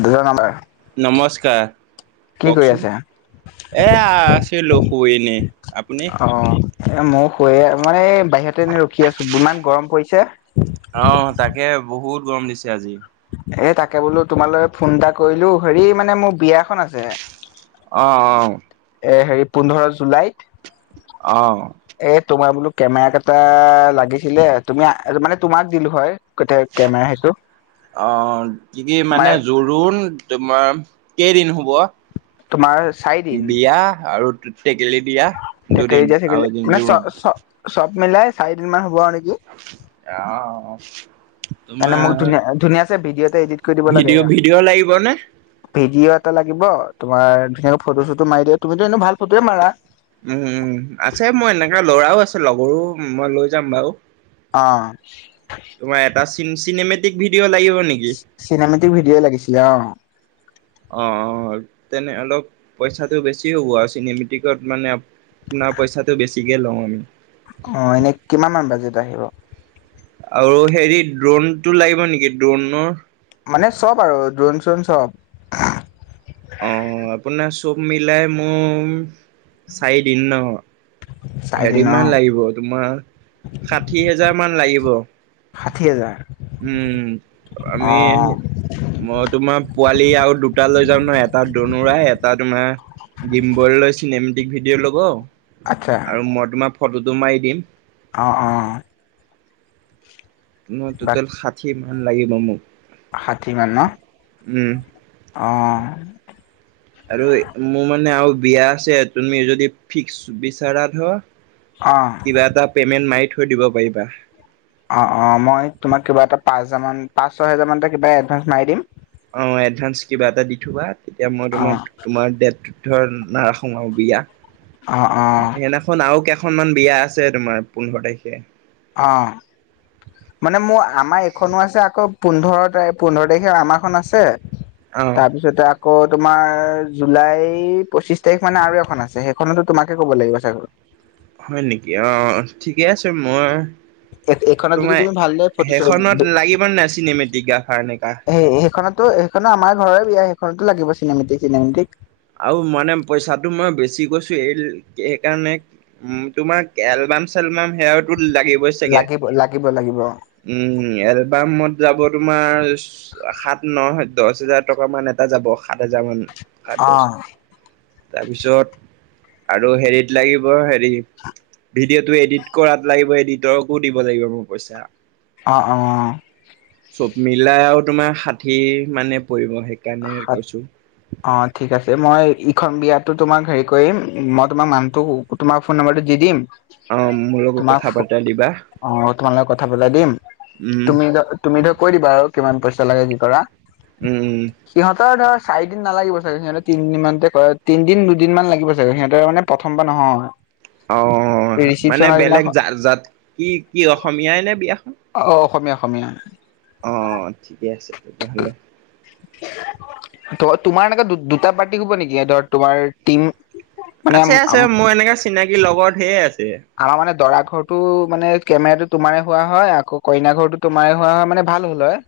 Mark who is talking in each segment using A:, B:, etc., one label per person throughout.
A: দুটা নাম্বাৰ
B: নমস্কাৰ।
A: কি কৰি
B: কওকচোন
A: আছে
B: এ আছিলো শুই এনে আপুনি?
A: অ এ মোৰ শুই এ মানে এই বাহিৰতে এনে ৰখি আছো। ইমান গৰম পৰিছে।
B: আহ, তাকে বহুত গৰম দিছে আজি
A: এ, তাকে বোলো তোমালৈ ফোন এটা কৰিলো হেৰি মানে মোৰ বিয়াখন আছে।
B: অ-অ
A: এ, হেৰি পোন্ধৰ জুলাইত
B: অ
A: এ তোমাৰ বোলো কেমেৰা কেইটা লাগিছিলে। তুমি মানে তোমাক দিলো হয় গোটাই কেমেৰা সেইটো
B: অ, কি-কি মানে জোৰোণ তোমাৰ কেইদিন হব?
A: তোমাৰ চাৰিদিন
B: বিয়া আৰু টেকেলি দিয়া
A: [unintelligible]
B: দুদিন আৰু এদিন
A: মানে
B: জোৰোণ
A: চ-চ চব মিলাই চাৰিদিন মান হব আৰু নেকি
B: আহ,
A: এনে মোক ধুনীয়া ধুনীয়া চে ভিডিঅ'তে এডিট কৰি দিব লাগে সেয়া
B: ভিডিঅ' ভিডিঅ' লাগিবনে
A: ভিডিঅত লাগিব তোমাৰ ধুনীয়াকৈ ফটো চটো মাৰি দিয়া। তুমিতো এনে ভাল ফটোয়ে মাৰা
B: উম-উম আছে মই এনেকা লৰাও আছে লগৰো মই লৈ যাম বাৰু
A: অ,
B: তোমাৰ এটা চিন চিনেমেটিক ভিডিঅ' লাগিব। নেকি
A: চি চিনেমেটিক ভিডিঅ' লাগিছিলে অ
B: অ-অ তেনে অলপ পইচাটো বেছি হ'ব আৰু চিনেমেটিকত মানে আ পোনাৰ পইচাটো বেছি কে লম
A: অ, এনে কিমান মান বাজেত আহিব?
B: আৰু হেৰি ড্ৰোনটো লাগিব নিকি ড্ৰোনৰ
A: মানে চব আৰু দ্ৰোন চ্ৰণ চব
B: অ আপোনাৰ চব মিলাই মোৰ চাৰিদিন ন
A: চাৰে
B: হেৰি
A: তিনি অ
B: মান লাগিব তোমাৰ ষাঠি হেজাৰ মান লাগিব।
A: ষাঠি হাজাৰ
B: উম
A: অ
B: আমি মই তোমাৰ পোৱালি আৰু দুটা লৈ যাম ন এটা দনুৰাই এটা তোমাৰ গিম বল লৈ চিনেমেটিক ভিডিঅ' লব
A: আচ্ছা
B: আৰু মই তোমাৰ ফটোটো মাৰি দিম
A: অ-অ
B: ন টোটেল ষাঠি মান লাগিব মোক
A: ষাঠিমান ন
B: উম
A: অ
B: আৰু মোৰ মানে আৰু বিয়া আছে তুমি যদি ফিক্স বিচাৰা ধ
A: অ
B: কিবা এটা পেমেন্ট মাৰি থৈ দিব পাৰিবা
A: অ অ মই তোমাক কিবা এটা পাঁচ হাজাৰমান পাঁচ ছয় হাজাৰ টা মান কিবা এডভাঞ্চ মাৰি দিম
B: অ, এডভাস কিবা এটা দি থবা তেতিয়া মই
A: অ
B: তোমাৰ-তোমাৰ ডেট ধৰ নাৰা সোমাম বিয়া
A: অ অ
B: সেইদিনাখন আৰু কে এখনমান বিয়া আছে তোমাৰ পোন্ধৰ তাৰিখে
A: অ মানে মোৰ আমাৰ এইখনো আছে আকৌ পোন্ধৰ তাৰিখ পোন্ধৰ তাৰিখে আমাৰখনন আছে।
B: অ
A: তাৰপিছতে আকৌ তোমাৰ জুলাই পঁচিশ তাৰিখ মানে আৰু এখন আছে সেইখনতো তোমাকে ক'ব লাগিব চাগৈ
B: হয় নেকি, অ, ঠিকে আছে মই
A: এইখনত যদি
B: তোমাৰ
A: তুমি ভালদৰে ফটো
B: সেইখনত লাগিব নে নাই চিনেমেটিক গ্ৰাফাৰ এনেকা
A: ত সেইখনো আমাৰ ঘৰৰে বিয়া সেইখনতো লাগিব চিনেমেটিক-চিনেমেটিক
B: আও মানে পইচাটো মই বেছি কৈছো এই সেইকাৰণে তোমাৰ এল [unintelligible] চেলবাম সেয়াো লাগিবই চাগে
A: লাগিব লাগিব লাগিব অ
B: উম এলবামত যাব তোমাৰ সাত ন দহ হোজাৰ টকা মান এটা যাব সাত হাজাৰ মান সাত দহ তাৰপিছত আৰু হেৰিত লাগিব হেৰি ভিডিঅ'টো এডিট কৰাত লাগিব এডিটৰকো দিব লাগিব মোৰ পইচা
A: অ অ
B: চব মিলাই আৰু তোমাৰ ষাঠি মানে পৰিব। সেইকাৰণে কৈছো
A: যে মই ইখন বিয়াতো তোমাক হেৰি কৰিম মই তোমাৰ মানুহটো তোমাৰ ফোন নম্বৰটো দি দিম
B: অ মোৰ লগত
A: তোমাক
B: কথা বাতৰা দিবা
A: অ তোমালোকে কথা পতা দিম
B: উম
A: তুমি ধৰ তুমি ধৰ কৈ দিবা আৰু কিমান পইচা লাগে যি কৰা
B: উম উম
A: সিহঁতৰ ধৰ চাৰি দিন নালাগিব চাগে সিহঁৰ তিনিমানতে তিনদিন দুদিনমান লাগিব চাগে সিহঁতৰ মানে প্ৰথম কম বা নহয়
B: অ মানে
A: ৰিচিপচনৰ
B: বেলেগ
A: দিনাখন
B: জ জাত কি কি অসমীয়াই নে বিয়াখন?
A: অ অ অসমীয়া অসমীয়া,
B: অহ ঠিকে আছে তেতিয়াহলে [inaudible]
A: ত তোমাৰ এনেককা দুটা পাৰ্টি হব নেকি হব তোমাৰ টিম মানে
B: আছে আছে মোৰ এনেকা চিনাকি লগৰ ঢেৰ আছে
A: আমাৰ মানে দৰা ঘৰটো মানে কেমেৰাটো তোমাৰে হোৱা হয় আকৌ কইনা ঘৰো তোমাৰ হোৱা হয় মানে ভাল হল হয়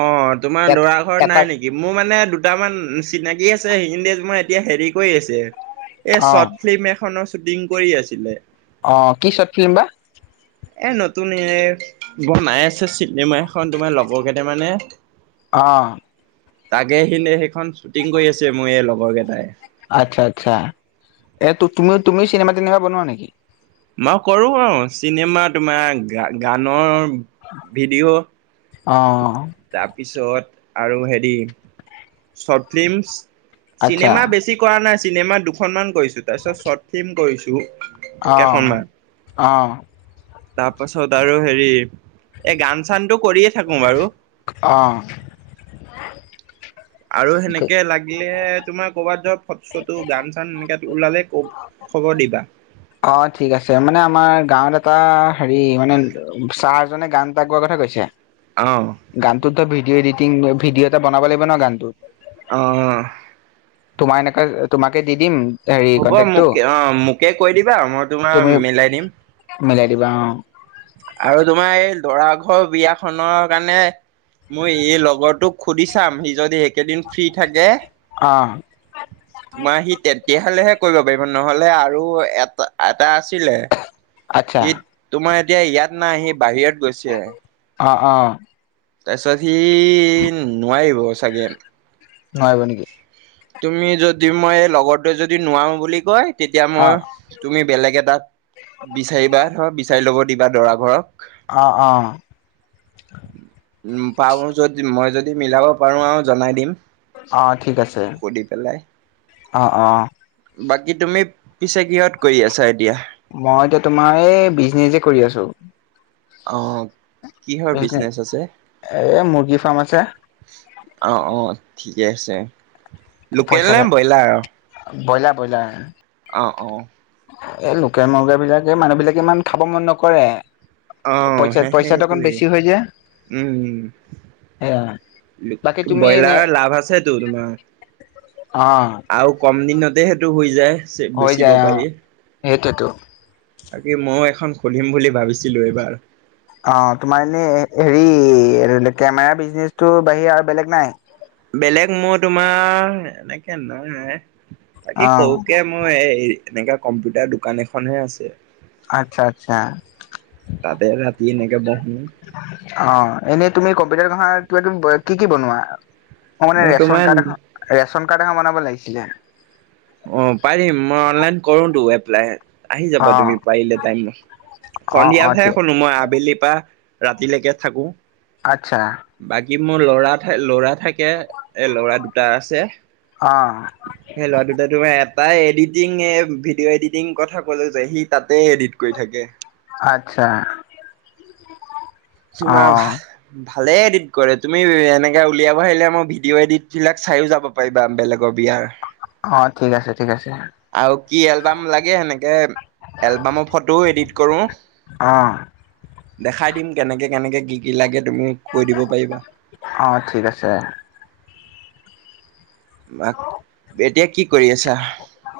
B: অ তোমাৰ
A: এট
B: দৰা ঘৰত
A: এটা
B: নাই নেকি মোৰ মানে দুটামান চিনাকি আছে। মই এতিয়া হেৰি কৰি আছে এই
A: অ
B: শৰ্ট ফিল্ম এখনৰ শ্বুটিং কৰি আছিলে
A: অ' কি চৰ্ট ফিল্ম বা
B: এ নতুন এ বনাই আছে চিনেমা এখন তোমাৰ লগৰ কেইটামানে
A: অ'
B: তাকে আহিলে সেইখন শ্বুটিং কৰি আছে মোৰ এই লগৰ কেইটাই।
A: আচ্ছা-আচ্ছা, এ তুমি-তুমি চিনেমা টিনেমা বনোৱা নেকি?
B: মই কৰোঁ আৰু চিনেমা তোমাৰ গা গানৰ ভিডিঅ'
A: অ'
B: পিছত আৰু হেৰি চৰ্ট ফিল্মছ
A: আচ্ছা
B: চিনেমা বেছি কৰা নাই চিনেমা দুখনমান কৰিছোঁ, তাৰপিছত চৰ্ট ফিল্ম কৰিছোঁ।
A: অ'-অ'
B: তাৰপাছত আৰু হেৰি এই গান চানটো কৰি
A: অ'
B: আৰু
A: অ
B: সেনেকে লাগিলে তোমাৰ কৰবাত ফটো চটো গান চান সেনেকে ওলালে ক খবৰ দিবা।
A: অ' ঠিক আছে মানে আমাৰ গাঁৱত এটা হেৰি মানে ছাৰ এজনে গান এটা গোৱাৰ কথা কৈছে।
B: অ',
A: গানটোত তই ভিডিঅ' এডিটিং ভিডিঅ' এটা বনাব লাগিব ন' গানটোত।
B: অ'
A: তোমাৰ এনেকে তোমাকে দি দিম। হেৰি
B: হ'ব
A: কন্টেক্টটো
B: মোকে অ' মোকে কৈ দিবা মই তোমাৰ
A: তুমি
B: মিলাই দিম।
A: মিলাই দিবা অ।
B: আৰু তোমাৰ এই লৰা ঘৰ বিয়াখনৰ কাৰণে মোৰ এই লগৰটোক সুধি চাম সি যদি একেইদিন ফ্ৰী থাকে
A: অ অ
B: তোমাৰ সি তে তেহালেহে কৰিব পাৰিব নহলে আৰু এটা এটা আছিলে
A: আচ্ছা
B: সি তোমাৰ এতিয়া ইয়াত নাই সি বাহিৰত গৈছে।
A: অ' অ'।
B: তাৰপিছত সি নোৱাৰিব চাগে।
A: নোৱাৰিব নেকি?
B: তুমি যদি মই লগৰ তোৱে যদি নোৱাৰো বুলি কয় তেতিয়া
A: অ
B: মই তুমি বেলেগ এটাত বিচাৰিবা ধৰ বিচাৰি ল'ব দিবা দৰা ঘৰক
A: অ অ
B: পাৰু যদি মই যদি মিলাব পাৰো আৰু জনাই দিম।
A: অ ঠিক আছে।
B: সুধি পেলাই।
A: অ' অ'।
B: বাকী তুমি পিছে কিহঁত কৰি আছা এতিয়া?
A: মই এতিয়া তোমাৰ এই বিজনেচে কৰি আছো।
B: অঁ। কিহৰ
A: বিজনে
B: বিজনেচ আছে
A: এ মুৰ্গী ফাৰ্ম আছে
B: অঁ, অঁ। ঠিকে আছে লোকেল
A: পইচা
B: নে ব্ৰইলাৰ আৰু।
A: Broiler- broiler. এ লোকেল মুৰ্গী বিলাক এই মানুহ বিলাকে ইমান খাব মন নকৰে।
B: অ'
A: পইচা
B: সেয়ে
A: পইচাটো অকণ
B: সেইটোৱেই
A: বেছি হৈ যায়
B: উম,
A: সেয়া বাকী তুমি এনে
B: ব্ৰইলাৰৰ লাভ আছেতো তোমাৰ
A: অ
B: আৰু কম দিনতে সেইটো হৈ যায়।
A: হৈ
B: বেচিব
A: যায় অ
B: পাৰি
A: সেইটোৱেতো
B: বাকি মই এখন শুনিম বুলি ভাবিছিলো এইবাৰ
A: অ তোমাৰ এনে হেৰি কেমেৰা বিজনেচটো বাহিৰে আৰু বেলেগ নাই।
B: বেলেগ মই তোমাৰ এনেকে নহয়।
A: অ
B: বাকী সৰুকে মই এই এনেকা কম্পিউটাৰ দোকান এখনহে আছে।
A: আচ্ছা-আচ্ছা,
B: কি এনেকে বহ
A: অ' এনেই তুমি কম্পিউটাৰ ভাষা কিবা কি-কি বনোৱা। অ' মানে
B: মই
A: ৰেচন
B: তোমাৰ
A: কাৰ্ড এখন ৰেচন কাৰ্ড এখন বনাব লাগিছিলে।
B: অ' পাৰিম মই অনলাইন কৰো টো এপ্লাই আহি
A: অ
B: যাবা তুমি পাৰিলে টাইম ন
A: অ অ
B: সন্ধিয়াতহে
A: ঠিক
B: শুনো মই আবেলিৰ পৰা। ৰাতিলৈকে থাকো।
A: আচ্ছা,
B: কি মোৰ লৰা থ ল'ৰা থাকে এ ল'ৰা দুটা আছে।
A: অ
B: এটাাই এডিতিঙয়ে ভিডিঅ' এডিটিং কথা ক'লো যে সি তাতে এডিট কৰি থাকে।
A: আচ্ছা, অ
B: তোমাৰ ভাল। ভালেই এডিট কৰে তুমি এনেকৈ উলিয়াব আহাৰিলে মই ভিডিঅ' এডিটবিলাক চায়ো যাব পাৰিবা বেলেগৰ বিয়াৰ।
A: অ' ঠিক আছে। ঠিক আছে
B: আৰু কি এলবাম লাগে সেনেকে এলবামৰ ফটোও এডিট কৰো।
A: অ',
B: দেখাই দিম কেনেকে-কেনেকে কি-কি লাগে? তুমি কৈ দিব পাৰিবা।
A: অ ঠিক আছে
B: এতিয়া কি কৰি আছা?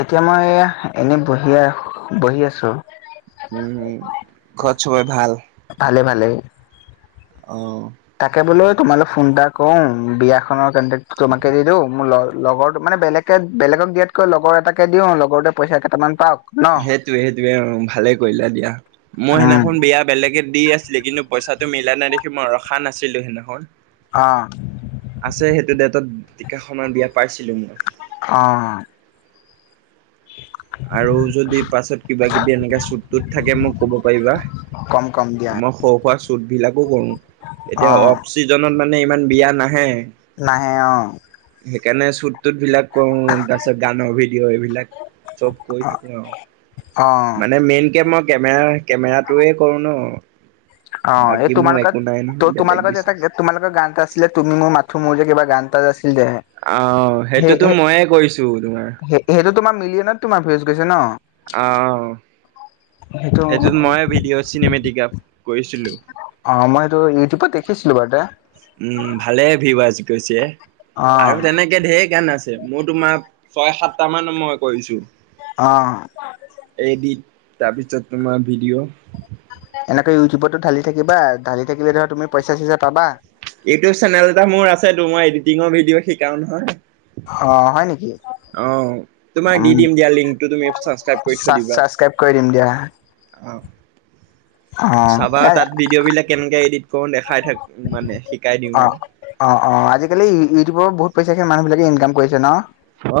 A: এতিয়া মই এনে বহিয়া বহি আছো।
B: উম, হম ঘৰত চবৰে ভাল।
A: ভালে ভালে।
B: অ',
A: তাকে বোলে তোমাল ফোন এটা কৰ বিয়াখনৰ কে্ তোমাকে দি দিওঁ মোৰ লগৰটো মানে। বেলেকে-বেলেগক দিয়াতকৈ লগৰ এটাকে দিও লগৰতে পইচা কেইটামান পাও।
B: সেইটোৱে-সেইটোৱে অ' ভালে কৰিলা দিয়া মই
A: উম
B: সেইদিনাখন বেয়া বেলেগে দি আছিলে কিন্তু। পইচাটো মিলা নাই দেখি মই ৰখা নাছিলোঁ নহয়
A: অ
B: আছে সেইটো ডেটত, তিকা সমান বিয়া পাইছিলো মই।
A: অ',
B: আৰু যদি পাছত কিবা কিবি এনেকা স্বুততুত থাকে মোক কব পাৰিবা।
A: কম কম দিয়া
B: মই সৰুপৰা স্বুত বিলাকো কৰো
A: অ
B: এতিয়া অফ চিজনত মান। মানে ইমান বিয়া নাহে।
A: নাহে অ',
B: কেনে স্বুততুত বিলাক কৰু তাৰপিছত গানৰ ভিডিঅ' এইবিলাক চব কৰি থাকো আৰু
A: অ
B: মানে মেইনকে মই। কেমেৰা-কেমেৰাটোৱে কৰো ন।
A: অ' এই
B: বাকী মোৰ একো নাই
A: তোমালোকত
B: নহয় বেলেগ
A: তোমালোকৰ যে এটা
B: বিজনেছ।
A: তোমালোকৰ গান এটা আছিলে তুমি মোৰ মাথো মোৰ যে কিবা। গানটা যে আছিল যে।
B: আহ সেইটোতো
A: সেই
B: ময়ে কৰিছো তোমাৰ
A: সেইটো তোমাৰ মিলিয়ে নত তোমাৰ ভিউজ। গৈছে ন।
B: অহ, সেইটোত
A: সেইটো
B: মই ভিডেও চিনেমেটেকাপ কৈছিলো
A: অ মই এইটো ইউটিউবত দেখিছিলো বাৰুতে
B: উম, ভালেই ভিয়োজ গৈছে
A: অ
B: আৰু তেনেকে ধেৰ গান আছে মোৰ তোমাৰ ছয় সাতটামান মই কৰিছো।
A: অ
B: এডিট তাৰপিছত তোমাৰ ভিডিঅ'
A: এনেকৈ ইউটিউবতো ঢালি থাকিবা ঢালি থাকিলে ধৰ তুমি পইচা চইচা পাবা।
B: ইউটিউব চেনেল এটা মোৰ আছে মই এডিটিঙৰ ভিডিঅ শিকাও নহয়।
A: অ, হয় নেকি?
B: অ, তোমাক দি
A: উম
B: দিম দিয়া লিংকটো তুমি ছাবস্ক্ৰাইব কৰি থৈ দিবা।
A: ছাবস্ক্ৰাইব কৰি দিম দিয়া
B: অহ ',
A: [inaudible]
B: চাবা
A: এ
B: তাত ভিডিঅ' বিলাক কেনেকে এডিট কৰো দেখাই থাক মানে শিকাই দিও
A: অ
B: আৰু।
A: অ - অ আজিকালি ইউটিউবৰ বহুত পইচা সে মানুহ বিলাকে ইনকাম কৰিছে ন।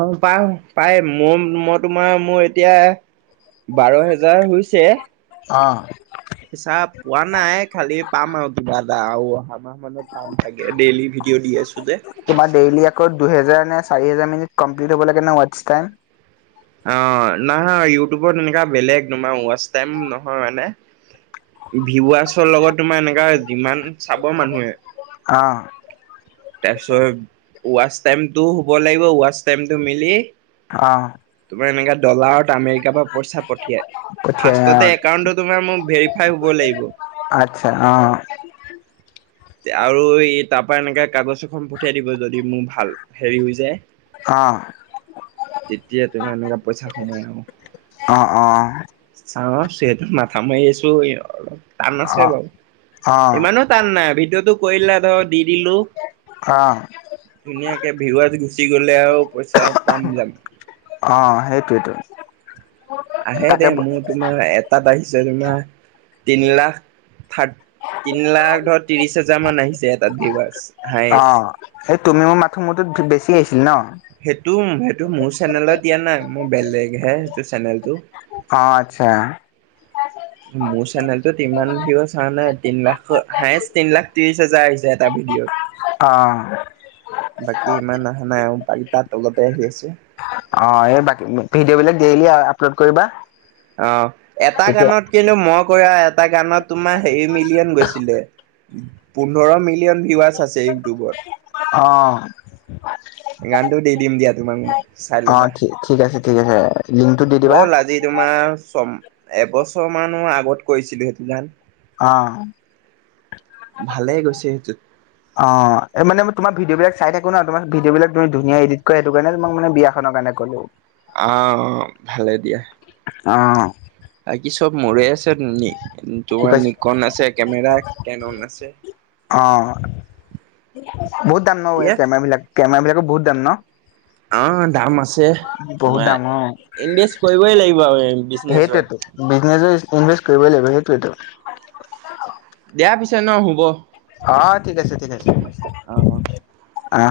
B: অ, পা - পাই মোৰ মই তোমাৰ মোৰ এতিয়া বাৰ হেজাৰ হৈছে।
A: অ',
B: পইচা পোৱা নাই খালি পাম আৰু কিবা এটা আৰু অহামাহ মানত পাম চাগে ডেইলি ভিডিঅ' দি আছো যে।
A: তোমাৰ ডেইলি আকৌ দুহেজাৰ নে চাৰি হেজাৰ মিনিট কমপ্লিট হ'ব লাগে ন ৱাটচ টাইম।
B: অ, নাহৈ ইউটিউবত এনেকুৱা বেলেগ তোমাৰ ৱাটচ টাইম নহয় মানে। ভিৱাৰ্চৰ লগত তোমাৰ এনেকা যিমান চাব মানুহে
A: অহ ',
B: তাৰপিছত ৱচ টাইমটো হব লাগিব ৱচ টাইমটো মিলি
A: অ',
B: ত এনেকা ডলাৰত আমেৰিকা পৰা পইছা পঠিয়াই
A: পঠিয়াই অ
B: ফাৰ্ষ্টততে একাউণ্টটো তোমাৰ মুৰ ভেৰিফাই হব লাগিব।
A: আচ্ছা অ,
B: আৰু এই তাৰ পৰা এনেকে কাগজ এখন পঠিয়াই দিব যদি মোৰ ভাল হেৰি হৈ যায়।
A: অ',
B: তেতিয়া তোমাৰ এনেকুৱা পইচা সোমাই আৰু।
A: অ অ
B: চাও ৰ সিহেতৰ মাথা মাৰি আছো অলপ টান আছে
A: অ
B: বাৰু
A: অ',
B: ইমানো টান নাই আবি টো কৰিলা ধৰ দি দিলো
A: অ'।
B: ধুনীয়াকে ভিৱাৰ্ছ গুচি গলে আৰু পইচা পাম যাম।
A: অ', সেইটোৱেতো
B: আহে
A: তাকে
B: দেই
A: ব
B: মোৰ তোমাৰ এটাত আহিছে তোমাৰ তিন লাখ থাৰ তিন লাখ ধৰ ত্ৰিশ হাজাৰ মান আহিছে এটা ভিৱাৰ্ছ
A: অ, এই তুমি মোৰ মাথো মত বেছি আহিছিল ন।
B: সেইটো- সেইটো মোৰ চেনেলত দিয়া নাই মোৰ বেলেগ হে সেইটো চেনেলটো।
A: আচ্ছা।
B: মোৰ চেনেলটোত ইমান ভিউ চ নাই তিন লাখ হায়েছ তিন লাখ ত্ৰিশ হাজাৰ আহি হৈছে এটা ভিডিঅ'।
A: অহ ',
B: বাকী ইমান অহা নাই আৰু বাকী তাত তলতে আহি আছে।
A: অ', এই বাকী ভিডিঅ' বিলাক ডেইলি আপলোড কৰিবা।
B: অ, এটা
A: তেতিয়া
B: গানত কিন্তু মই কৰি আৰু এটা গানত তোমাৰ হেৰি মিলি মিলিয়ন গৈছিলে পোন্ধৰ মিলিয়ন ভিউৱাৰচ আছে ইউটিউবত।
A: অ',
B: ইমান
A: অ, ঠিক আছে - ঠিক আছে। লিংকটো দি দিবা
B: হ'ল আজি তোমাৰ ছম এবছৰ মানৰ আগত কৰিছিলো সেইটো জান
A: অ',
B: ভালেই গৈছে সেইটোত।
A: অ, এই মানে তোমাৰ ভিডিঅ বিলাক চাই থাকো না, তোমাৰ ভিডিঅ বিলাক তুমি ধুনীয়া এডিট কৰা সেইটো কাৰনে তোমাক মানে বিয়াখনত কাৰণে ক'লো
B: অ' ভালে দিয়া।
A: অ',
B: আৰু কি চব মোৰে আছে নি?
A: কি
B: তোমাৰ
A: কৈছে
B: নিকন আছে কেমেৰা কেনন আছে।
A: অ বহুত দাম ন,
B: দিয়া
A: এই কেমেৰা বিলাক কেমেৰা বিলাকো বহুত দাম ন?
B: অ', দাম আছে। আছে
A: বহুত
B: তোমাৰ
A: দাম অ
B: ইনভেষ্ট কৰিবই লাগিব আৰু বিজনেচৰ।
A: সেইটোৱেতো বিজনেচত ইনভেষ্ট কৰিবই লাগিব সেইটোৱেতো।
B: দিয়া পিছে ন শুব।
A: অ', ঠিক আছে ঠিক আছে।
B: অ'।
A: আ,